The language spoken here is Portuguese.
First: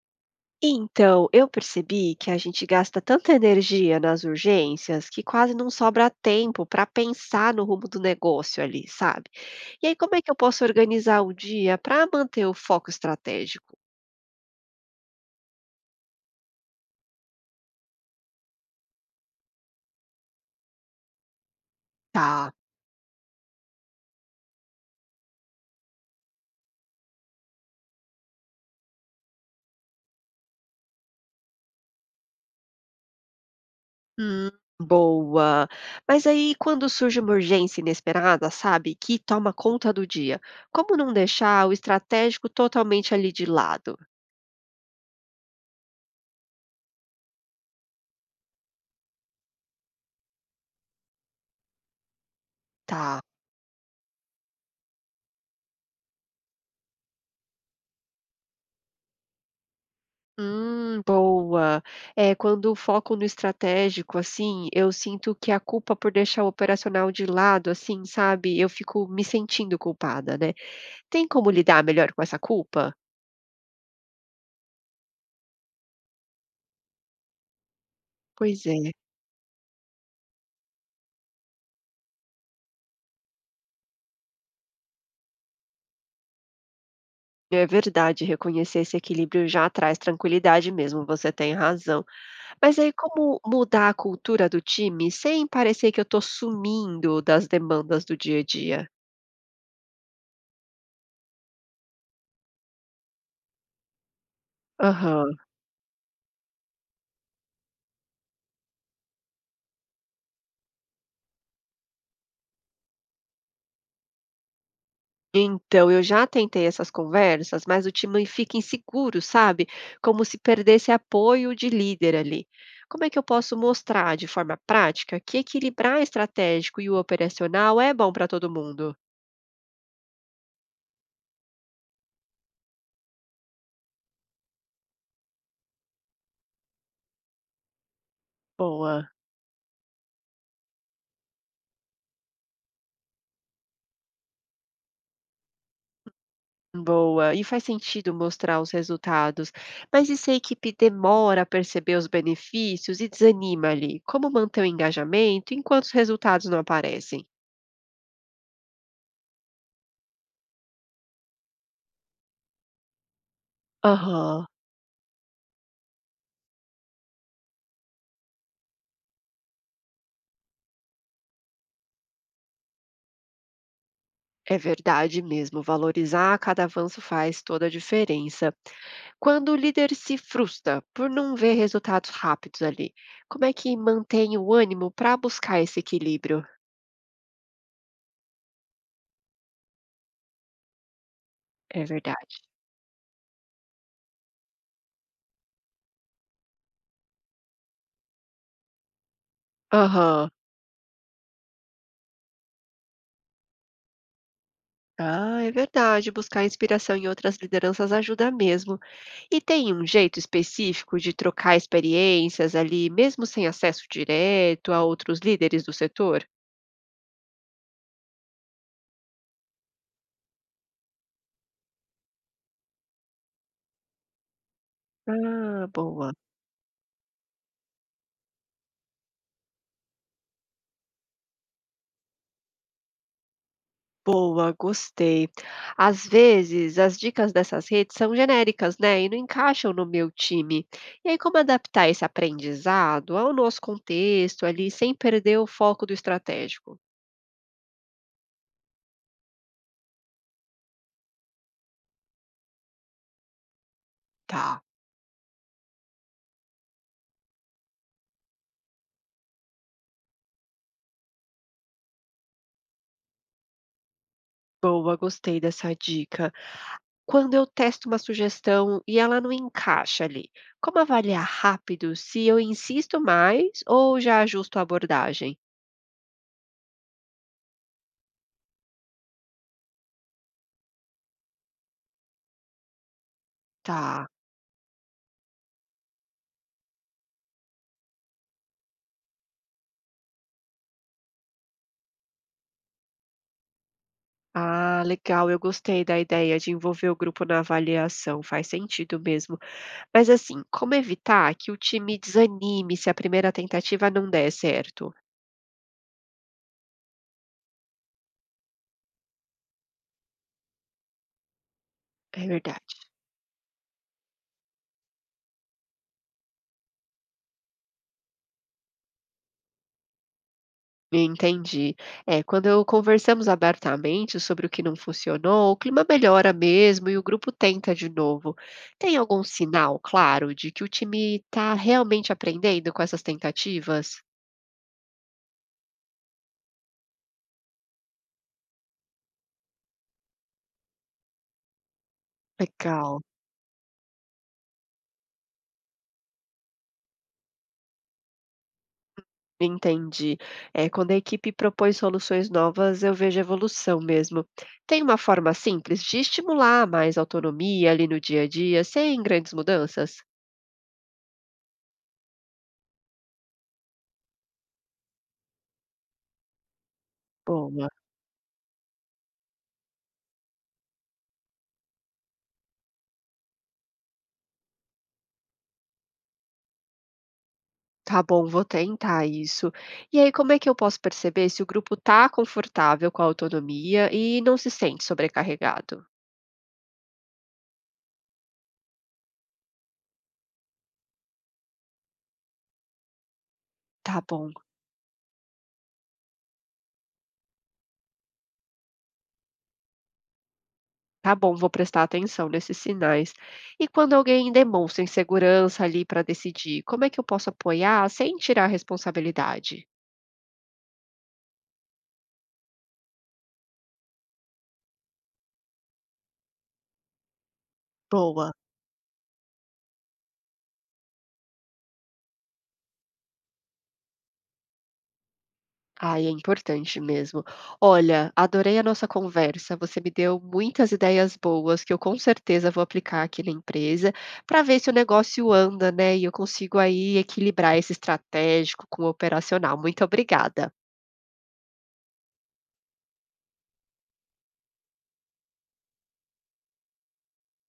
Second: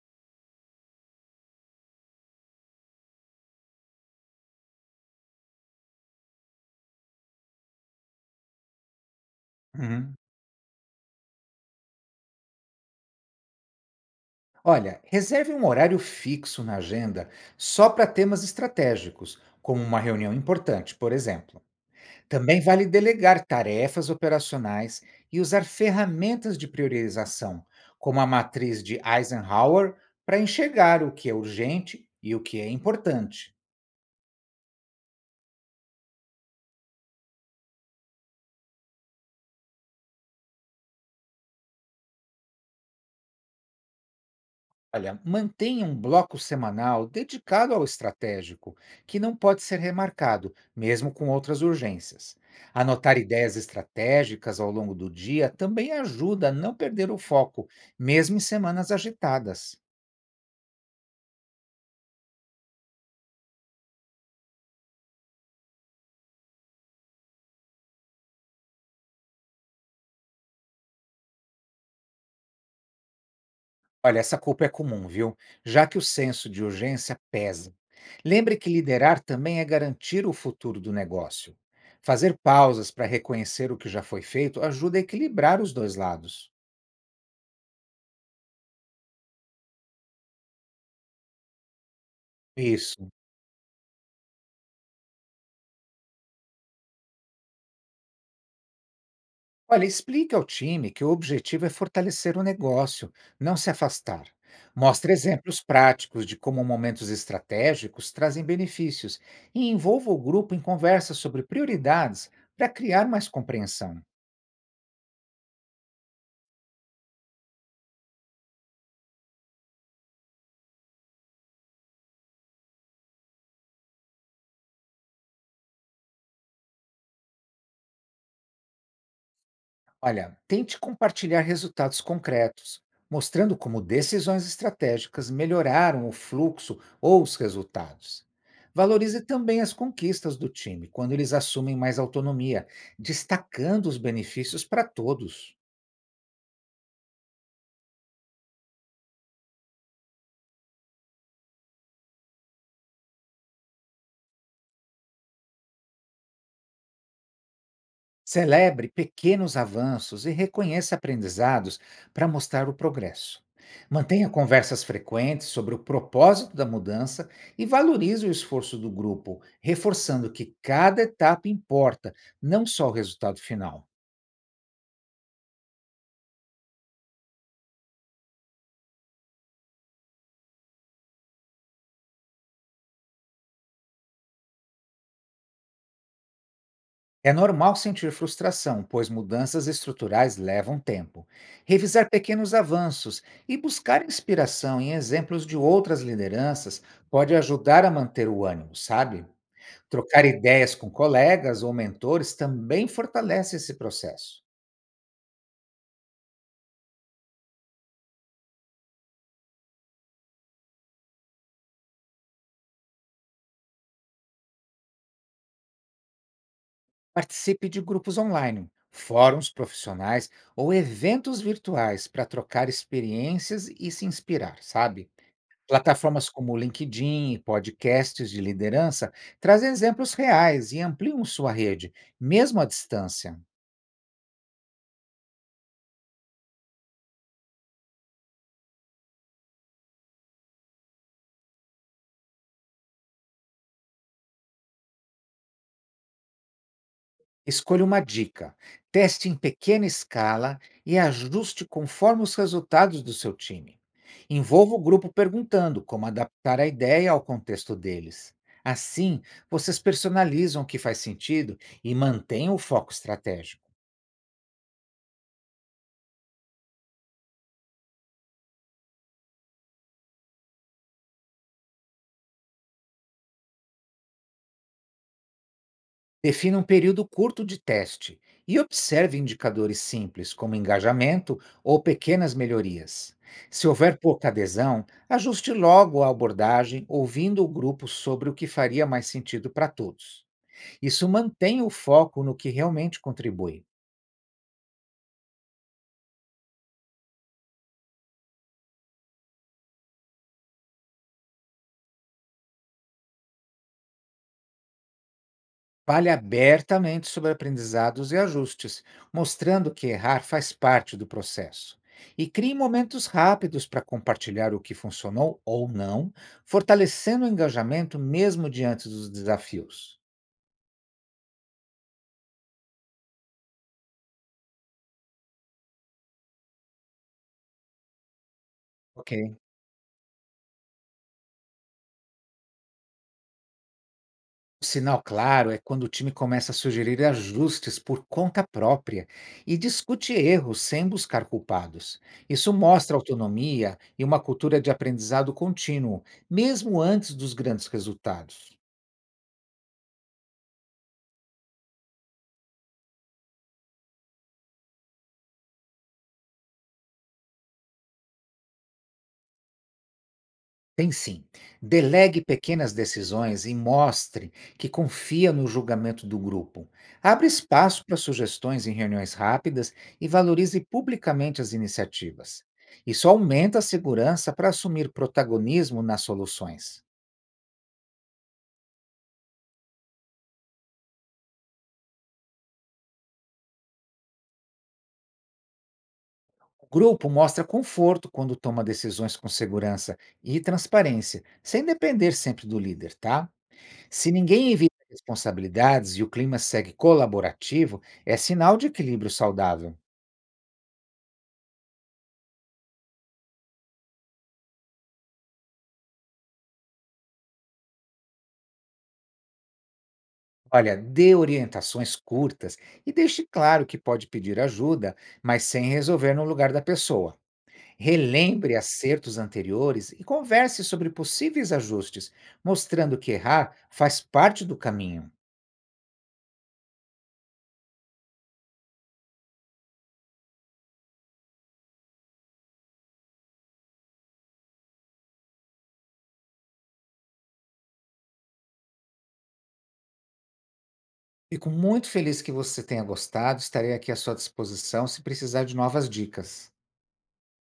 Então, eu percebi que a gente gasta tanta energia nas urgências que quase não sobra tempo para pensar no rumo do negócio ali, sabe? E aí, como Uhum. é que eu posso organizar o dia para manter o foco estratégico? Olha, reserve um horário fixo na agenda só para temas estratégicos, como uma reunião importante, por exemplo. Tá. Também vale delegar tarefas operacionais e usar ferramentas de priorização, como a matriz de Eisenhower, para enxergar o que é urgente e o que é importante. Hum, boa. Mas aí, quando surge uma urgência inesperada, sabe, que toma conta do dia, como não deixar o estratégico totalmente ali de lado? Olha, mantenha um bloco semanal dedicado ao estratégico, que não pode ser remarcado, mesmo com outras urgências. Anotar Tá. ideias estratégicas ao longo do dia também ajuda a não perder o foco, mesmo em semanas agitadas. Boa. É, quando foco no estratégico, assim, eu sinto que a culpa por deixar o operacional de lado, assim, sabe? Eu fico me sentindo culpada, né? Tem como lidar melhor com essa culpa? Olha, essa culpa é comum, viu? Já que o senso de urgência pesa. Lembre Pois que é, liderar também é garantir o futuro do negócio. Fazer pausas para reconhecer o que já foi feito ajuda a equilibrar os dois lados. é verdade, reconhecer esse equilíbrio já traz tranquilidade mesmo, você tem razão. Mas aí, Isso. como mudar a cultura do time sem parecer que eu tô sumindo das demandas do dia a dia? Olha, explique ao time que o objetivo é fortalecer o negócio, não se afastar. Mostre Aham. exemplos práticos de como momentos estratégicos trazem benefícios e envolva o grupo em conversas sobre prioridades para criar mais compreensão. Então, eu já tentei essas conversas, mas o time fica inseguro, sabe? Como se perdesse apoio de líder ali. Como é que eu posso mostrar de forma prática que equilibrar estratégico e o operacional é bom para todo mundo? Olha, tente compartilhar resultados concretos, mostrando como decisões estratégicas melhoraram o fluxo ou os resultados. Boa, Valorize também as conquistas do time quando eles assumem mais autonomia, destacando os benefícios para todos. boa. E faz sentido mostrar os resultados. Mas e se a equipe demora a perceber os benefícios e desanima ali? Como manter o engajamento enquanto os resultados não aparecem? Celebre pequenos avanços e reconheça aprendizados para mostrar o progresso. Mantenha Aham. conversas frequentes sobre o propósito da mudança e valorize o esforço do grupo, reforçando que cada etapa importa, não só o resultado final. É verdade mesmo, valorizar cada avanço faz toda a diferença. Quando o líder se frustra por não ver resultados rápidos ali, como é que mantém o ânimo para buscar esse equilíbrio? É normal sentir frustração, pois mudanças estruturais levam tempo. É Revisar verdade. pequenos avanços e buscar inspiração em exemplos de outras lideranças pode ajudar a manter o ânimo, sabe? Trocar Aham. ideias com colegas ou mentores também fortalece esse processo. Ah, é verdade. Buscar inspiração em outras lideranças ajuda mesmo. E tem um jeito específico de trocar experiências ali, mesmo sem acesso direto a outros líderes do setor? Participe de grupos online, fóruns profissionais ou eventos virtuais para trocar experiências e se inspirar, sabe? Ah, boa. Plataformas como LinkedIn e podcasts de liderança trazem exemplos reais e ampliam sua rede, mesmo à distância. Boa, gostei. Às vezes, as dicas dessas redes são genéricas, né, e não encaixam no meu time. E aí, como adaptar esse aprendizado ao nosso contexto ali, sem perder o foco do estratégico? Escolha uma dica, teste em pequena escala e ajuste conforme os resultados do seu time. Tá, Envolva o grupo perguntando como adaptar a ideia ao contexto deles. Assim, vocês personalizam o que faz sentido e mantêm o foco estratégico. boa, gostei dessa dica. Quando eu testo uma sugestão e ela não encaixa ali, como avaliar rápido se eu insisto mais ou já ajusto a abordagem? Defina um período curto de teste e observe indicadores simples, como engajamento ou pequenas melhorias. Se houver Tá. pouca adesão, ajuste logo a abordagem, ouvindo o grupo sobre o que faria mais sentido para todos. Isso mantém o foco no que realmente contribui. Ah, legal, eu gostei da ideia de envolver o grupo na avaliação, faz sentido mesmo. Mas assim, como evitar que o time desanime se a primeira tentativa não der certo? Fale abertamente sobre aprendizados e ajustes, mostrando que errar faz parte do processo. É E crie verdade. momentos rápidos para compartilhar o que funcionou ou não, fortalecendo o engajamento mesmo diante dos desafios. Entendi. É, quando eu conversamos abertamente sobre o que não funcionou, o clima melhora mesmo e o grupo tenta de novo. Tem Ok. algum sinal, claro, de que o time está realmente aprendendo com essas tentativas? Um sinal claro é quando o time começa a sugerir ajustes por conta própria e discute erros sem buscar culpados. Isso mostra Legal. autonomia e uma cultura de aprendizado contínuo, mesmo antes dos grandes resultados. Entendi. É, quando a equipe propõe soluções novas, eu vejo evolução mesmo. Tem uma forma simples de estimular mais autonomia ali no dia a dia, sem grandes mudanças? Tem sim. Delegue pequenas decisões e mostre que confia no julgamento do grupo. Abre Boa. espaço para sugestões em reuniões rápidas e valorize publicamente as iniciativas. Isso aumenta a segurança para assumir protagonismo nas soluções. Tá bom, vou tentar isso. E aí, como é que eu posso perceber se o grupo está confortável com a autonomia e não se sente sobrecarregado? O grupo mostra conforto quando toma decisões com segurança e transparência, sem depender sempre do líder, tá? Tá Se bom, ninguém evita responsabilidades e o clima segue colaborativo, é sinal de equilíbrio saudável. tá bom, vou prestar atenção nesses sinais. E quando alguém demonstra insegurança ali para decidir, como é que eu posso apoiar sem tirar a responsabilidade? Olha, dê orientações curtas e deixe claro que pode pedir ajuda, mas sem resolver no lugar da pessoa. Boa. Relembre acertos anteriores e converse sobre possíveis ajustes, mostrando que errar faz parte do caminho. Ai, é importante mesmo. Olha, adorei a nossa conversa. Você me deu muitas ideias boas que eu com certeza vou aplicar aqui na empresa para ver se o negócio anda, né? E eu consigo aí equilibrar esse estratégico com o operacional. Muito obrigada. Fico muito feliz que você tenha gostado, estarei aqui à sua disposição se precisar de novas dicas.